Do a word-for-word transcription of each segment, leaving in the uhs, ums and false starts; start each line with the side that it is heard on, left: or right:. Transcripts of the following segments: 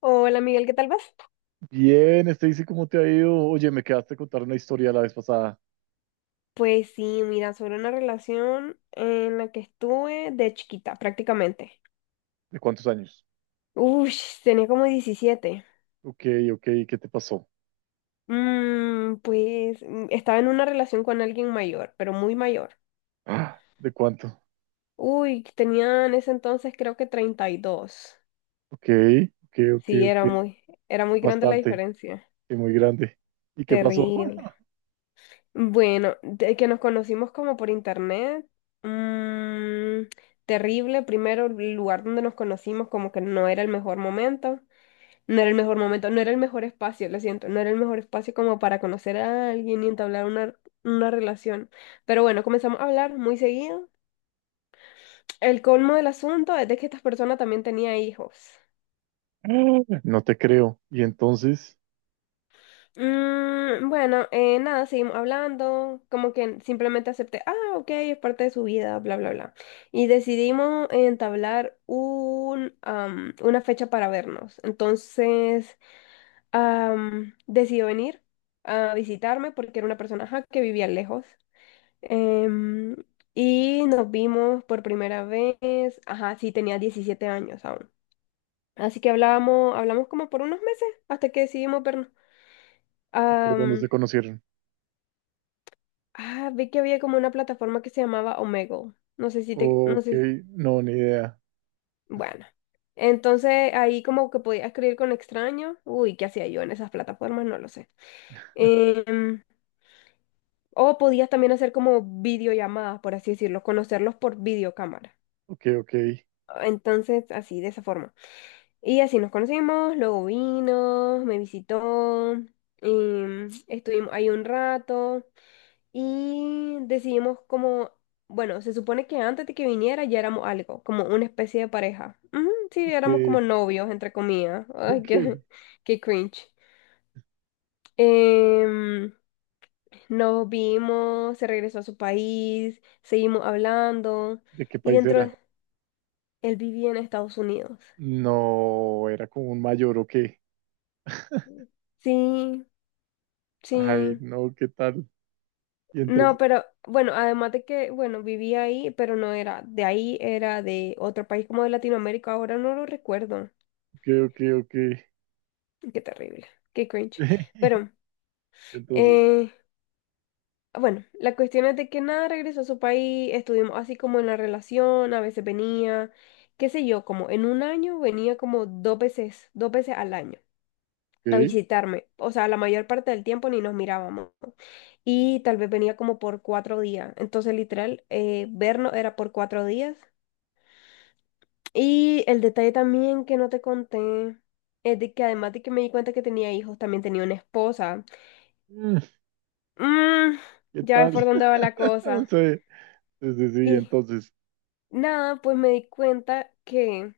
left: Hola Miguel, ¿qué tal vas?
right: Bien, Stacy, ¿cómo te ha ido? Oye, me quedaste a contar una historia la vez pasada.
left: Pues sí, mira, sobre una relación en la que estuve de chiquita, prácticamente.
right: ¿De cuántos años?
left: Uy, tenía como diecisiete.
right: Ok, ok, ¿qué te pasó?
left: Mm, pues mm, estaba en una relación con alguien mayor, pero muy mayor.
right: Ah, ¿de cuánto?
left: Uy, tenía en ese entonces creo que treinta y dos.
right: Ok, ok, ok,
left: Sí,
right: ok.
left: era muy, era muy grande la
right: Bastante,
left: diferencia.
right: y muy grande. ¿Y qué pasó?
left: Terrible. Bueno, de que nos conocimos como por internet. mm, Terrible. Primero, el lugar donde nos conocimos como que no era el mejor momento, no era el mejor momento, no era el mejor espacio, lo siento, no era el mejor espacio como para conocer a alguien y entablar una, una relación. Pero bueno, comenzamos a hablar muy seguido. El colmo del asunto es de que esta persona también tenía hijos.
right: No te creo. ¿Y entonces?
left: Mm, bueno, eh, nada, seguimos hablando, como que simplemente acepté, ah, ok, es parte de su vida, bla, bla, bla. Y decidimos entablar un, am, una fecha para vernos. Entonces, am, decidió venir a visitarme porque era una persona ajá, que vivía lejos. Em, y nos vimos por primera vez, ajá, sí, tenía diecisiete años aún. Así que hablábamos, hablamos como por unos meses hasta que decidimos vernos.
right: ¿Y ¿por dónde se conocieron?
left: Ah, vi que había como una plataforma que se llamaba Omegle. No sé si te, no
right: Ok,
left: sé si-
right: no, ni idea.
left: Bueno. Entonces ahí como que podía escribir con extraños. Uy, ¿qué hacía yo en esas plataformas? No lo sé. Em, o podías también hacer como videollamadas, por así decirlo, conocerlos por videocámara.
right: Ok, ok,
left: Entonces, así, de esa forma. Y así nos conocimos, luego vino, me visitó. Em, estuvimos ahí un rato. Y decidimos como, bueno, se supone que antes de que viniera ya éramos algo, como una especie de pareja. Ujú, sí,
right: ok,
left: éramos como novios, entre comillas. Ay,
right: ok.
left: qué, qué cringe. Em, Nos vimos, se regresó a su país, seguimos hablando
right: ¿De qué
left: y
right: país
left: dentro
right: era?
left: de- él vivía en Estados Unidos.
right: No, era como un mayor, o qué.
left: Sí,
right: Ay,
left: sí.
right: no, ¿qué tal? Y
left: No,
right: entonces,
left: pero bueno, además de que, bueno, vivía ahí, pero no era de ahí, era de otro país como de Latinoamérica, ahora no lo recuerdo.
right: ok, ok, ok.
left: Qué terrible, qué cringe. Pero,
right: Entonces,
left: eh, bueno, la cuestión es de que nada, regresó a su país, estuvimos así como en la relación, a veces venía, qué sé yo, como en un año venía como dos veces, dos veces al año a
right: ¿qué?
left: visitarme. O sea, la mayor parte del tiempo ni nos mirábamos. Y tal vez venía como por cuatro días. Entonces, literal, eh, vernos era por cuatro días. Y el detalle también que no te conté es de que además de que me di cuenta que tenía hijos, también tenía una esposa.
right: Mm,
left: Mm,
right: ¿qué
left: ya ves por
right: tal?
left: dónde va la cosa.
right: Sí, sí, sí, sí,
left: Y
right: entonces,
left: nada, pues me di cuenta que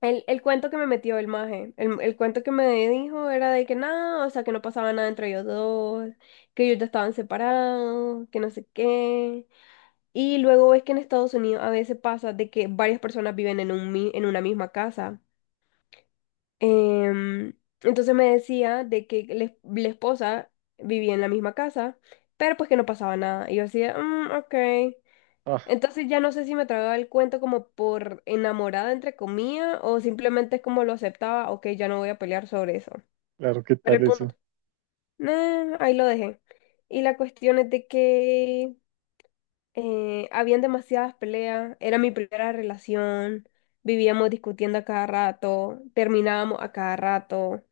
left: el, el cuento que me metió el maje, el, el cuento que me dijo era de que nada, o sea, que no pasaba nada entre ellos dos, que ellos ya estaban separados, que no sé qué. Y luego ves que en Estados Unidos a veces pasa de que varias personas viven en un, mi- en una misma casa. Em, entonces me decía de que la la esposa vivía en la misma casa. Pero pues que no pasaba nada. Y yo decía, ok.
right: ah,
left: Entonces ya no sé si me tragaba el cuento como por enamorada, entre comillas, o simplemente es como lo aceptaba, ok, ya no voy a pelear sobre eso.
right: claro, ¿qué
left: Pero
right: tal
left: el punto,
right: eso?
left: nah, ahí lo dejé. Y la cuestión es de que eh, habían demasiadas peleas, era mi primera relación, vivíamos discutiendo a cada rato, terminábamos a cada rato,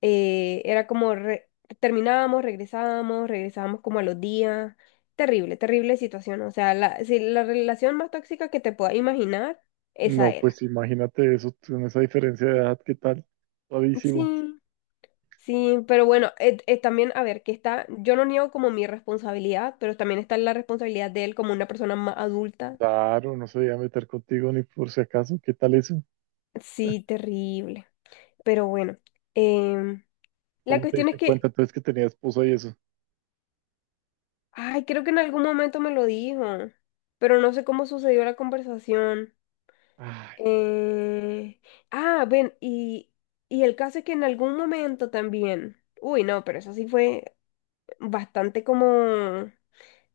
left: eh, era como re- terminábamos, regresábamos, regresábamos como a los días. Terrible, terrible situación. O sea, la, si la relación más tóxica que te puedas imaginar,
right: No,
left: esa era.
right: pues imagínate eso, con esa diferencia de edad, ¿qué tal? Suavísimo.
left: Sí, sí, pero bueno, eh, eh, también, a ver, que está, yo no niego como mi responsabilidad, pero también está la responsabilidad de él como una persona más adulta.
right: Claro, no se iba a meter contigo ni por si acaso, ¿qué tal eso?
left: Sí, terrible. Pero bueno, em, la
right: ¿Cómo te
left: cuestión es
right: diste cuenta
left: que,
right: entonces que tenía esposa y eso?
left: ay, creo que en algún momento me lo dijo, pero no sé cómo sucedió la conversación.
right: Ay,
left: Eh, ah, Ven, y, y el caso es que en algún momento también, uy, no, pero eso sí fue bastante como,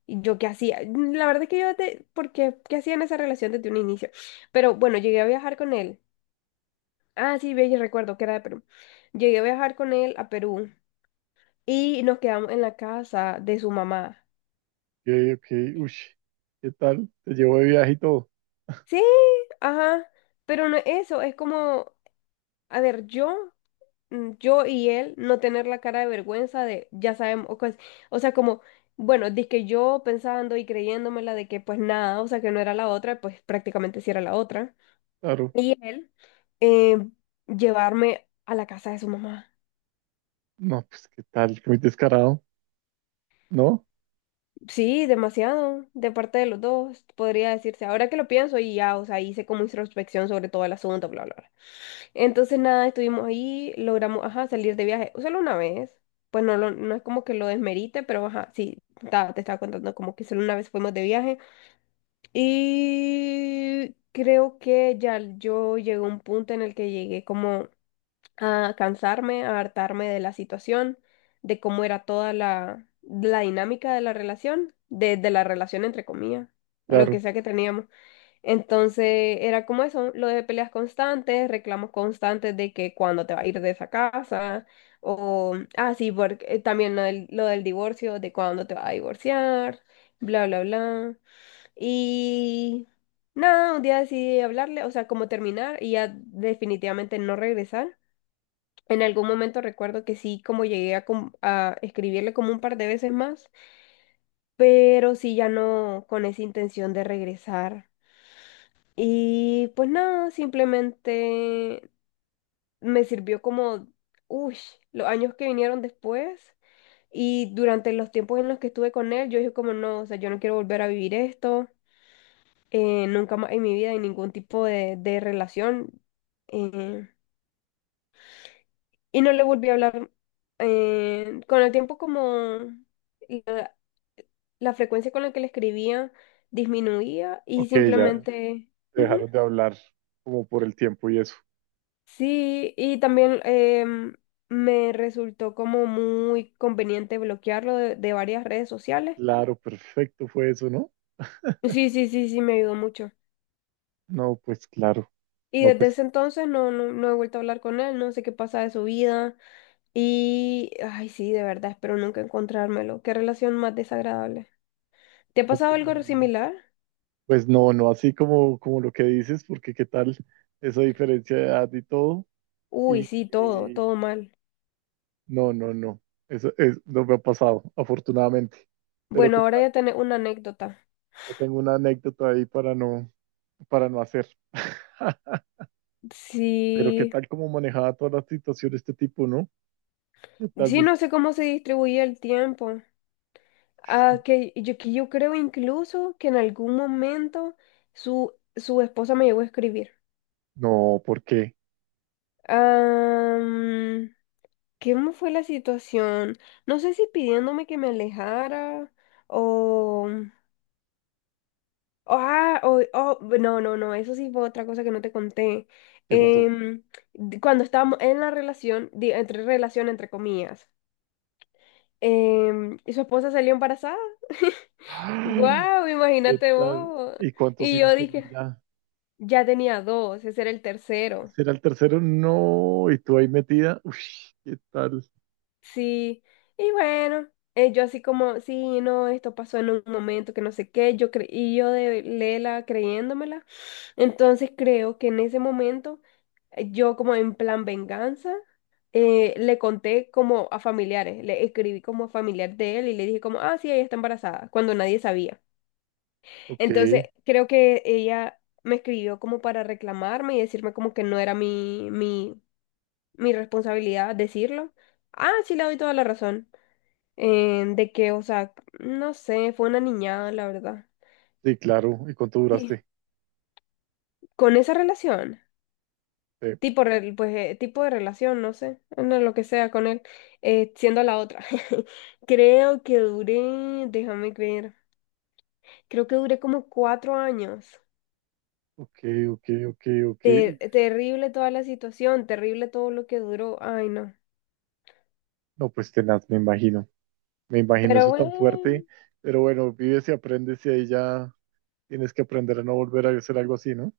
left: ¿y yo qué hacía? Mm, La verdad es que yo, de, porque, ¿qué hacía en esa relación desde un inicio? Pero bueno, llegué a viajar con él. Ah, sí, ve, yo recuerdo que era de Perú. Llegué a viajar con él a Perú y nos quedamos en la casa de su mamá.
right: ok, ok, uy, ¿qué tal? Te llevo de viaje y todo,
left: Sí, ajá, pero no es eso, es como, a ver, yo... mm, yo y él no tener la cara de vergüenza de, ya sabemos, o, cos- o sea, como, bueno, que yo pensando y creyéndomela de que pues nada, o sea, que no era la otra, pues prácticamente sí era la otra.
right: claro.
left: Y él eh, llevarme a la casa de su mamá.
right: No, pues, ¿qué tal? Muy descarado, ¿no?
left: Sí, demasiado, de parte de los dos, podría decirse. Ahora que lo pienso y ya, o sea, hice como introspección sobre todo el asunto, bla, bla, bla. Entonces nada, estuvimos ahí, logramos, ajá, salir de viaje solo una vez. Pues no, lo- no es como que lo desmerite, pero ajá, sí, ta- te estaba contando como que solo una vez fuimos de viaje. Y creo que ya yo llegué a un punto en el que llegué como a cansarme, a hartarme de la situación, de cómo era toda la, la dinámica de la relación, de, de la relación entre comillas, o lo que
right: Claro,
left: sea que teníamos. Entonces era como eso, lo de peleas constantes, reclamos constantes de que cuándo te va a ir de esa casa, o, ah, sí, porque, eh, también lo del, lo del divorcio, de cuándo te vas a divorciar, bla, bla, bla. Y nada, un día decidí hablarle, o sea, como terminar y ya definitivamente no regresar. En algún momento recuerdo que sí, como llegué a, com- a escribirle como un par de veces más, pero sí ya no con esa intención de regresar. Y pues nada, simplemente me sirvió como, uy, los años que vinieron después y durante los tiempos en los que estuve con él, yo dije como no, o sea, yo no quiero volver a vivir esto, eh, nunca más en mi vida, en ningún tipo de, de relación. eh, y no le volví a hablar. Eh, con el tiempo, como la, la frecuencia con la que le escribía disminuía y
right: ok, ya
left: simplemente... Ujú.
right: dejaron de hablar como por el tiempo y eso.
left: Sí, y también em, me resultó como muy conveniente bloquearlo de, de varias redes sociales.
right: Claro, perfecto fue eso, ¿no?
left: Sí, sí, sí, sí, me ayudó mucho.
right: No, pues claro.
left: Y
right: No,
left: desde
right: pues,
left: ese entonces no, no, no he vuelto a hablar con él, no sé qué pasa de su vida. Y, ay, sí, de verdad, espero nunca encontrármelo. Qué relación más desagradable. ¿Te ha
right: no,
left: pasado
right: pues,
left: algo
right: mm,
left: similar?
right: pues, no, no así como, como lo que dices, porque qué tal esa diferencia de edad y todo.
left: Uy,
right: Y,
left: sí, todo,
right: y
left: todo mal.
right: no, no, no. Eso es, no me ha pasado, afortunadamente. Pero
left: Bueno,
right: qué
left: ahora
right: tal.
left: ya tenés una anécdota.
right: Yo tengo una anécdota ahí para no, para no hacer. Pero qué
left: Sí,
right: tal como manejaba toda la situación de este tipo, ¿no? ¿Qué tal?
left: sí,
right: Dice,
left: no sé cómo se distribuye el tiempo. Ah,
right: "Sí".
left: que yo, que yo creo incluso que en algún momento su, su esposa me llegó a escribir.
right: No, ¿por qué?
left: Am, ¿Cómo fue la situación? No sé si pidiéndome que me alejara o... Ah, o, oh, no, no, no, eso sí fue otra cosa que no te conté.
right: ¿Qué pasó?
left: Em, di- Cuando estábamos en la relación, di- entre relación, entre comillas, em, y su esposa salió embarazada. ¡Guau!
right: ¿Qué
left: Imagínate
right: tal?
left: vos.
right: ¿Y cuántos
left: Y
right: hijos
left: yo
right: tenía
left: dije,
right: ya?
left: ya tenía dos, ese era el tercero.
right: ¿Ese era el tercero? No, y tú ahí metida. Uy, ¿qué tal?
left: Sí, y bueno, eh, yo así como, sí, no, esto pasó en un momento que no sé qué, yo cre- y yo de Lela creyéndomela. Entonces creo que en ese momento, eh, yo como en plan venganza, eh, le conté como a familiares, le escribí como a familiar de él y le dije como, ah, sí, ella está embarazada, cuando nadie sabía.
right: Ok,
left: Entonces creo que ella me escribió como para reclamarme y decirme como que no era mi, mi mi responsabilidad decirlo. Ah, sí, le doy toda la razón. Eh, de que, o sea, no sé, fue una niñada, la verdad.
right: sí, claro. ¿Y cuánto
left: Sí,
right: duraste?
left: con esa relación,
right: Sí.
left: tipo, rel- pues, eh, tipo de relación, no sé, no, lo que sea con él, eh, siendo la otra. Creo que duré, déjame ver, creo que duré como cuatro años.
right: Ok, ok, ok, ok.
left: Ter-
right: Uf,
left: terrible toda la situación, terrible todo lo que duró, ay no.
right: no, pues tenaz, me imagino. Me imagino
left: Pero
right: eso tan
left: bueno.
right: fuerte. Pero bueno, vives y aprendes y ahí ya tienes que aprender a no volver a hacer algo así, ¿no?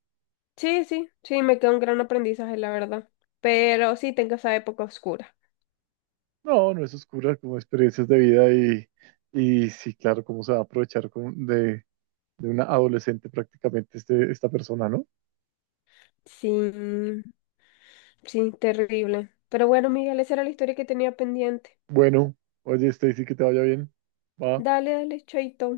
left: Sí, sí, sí, me quedó un gran aprendizaje, la verdad. Pero sí, tengo esa época oscura.
right: No, no es oscura, como experiencias de vida y, y sí, claro, cómo se va a aprovechar con- de, de una adolescente prácticamente este, esta persona, ¿no?
left: Sí, sí, terrible. Pero bueno, Miguel, esa era la historia que tenía pendiente.
right: Bueno, oye, Stacy, que te vaya bien. Va.
left: Dale, dale, chaito.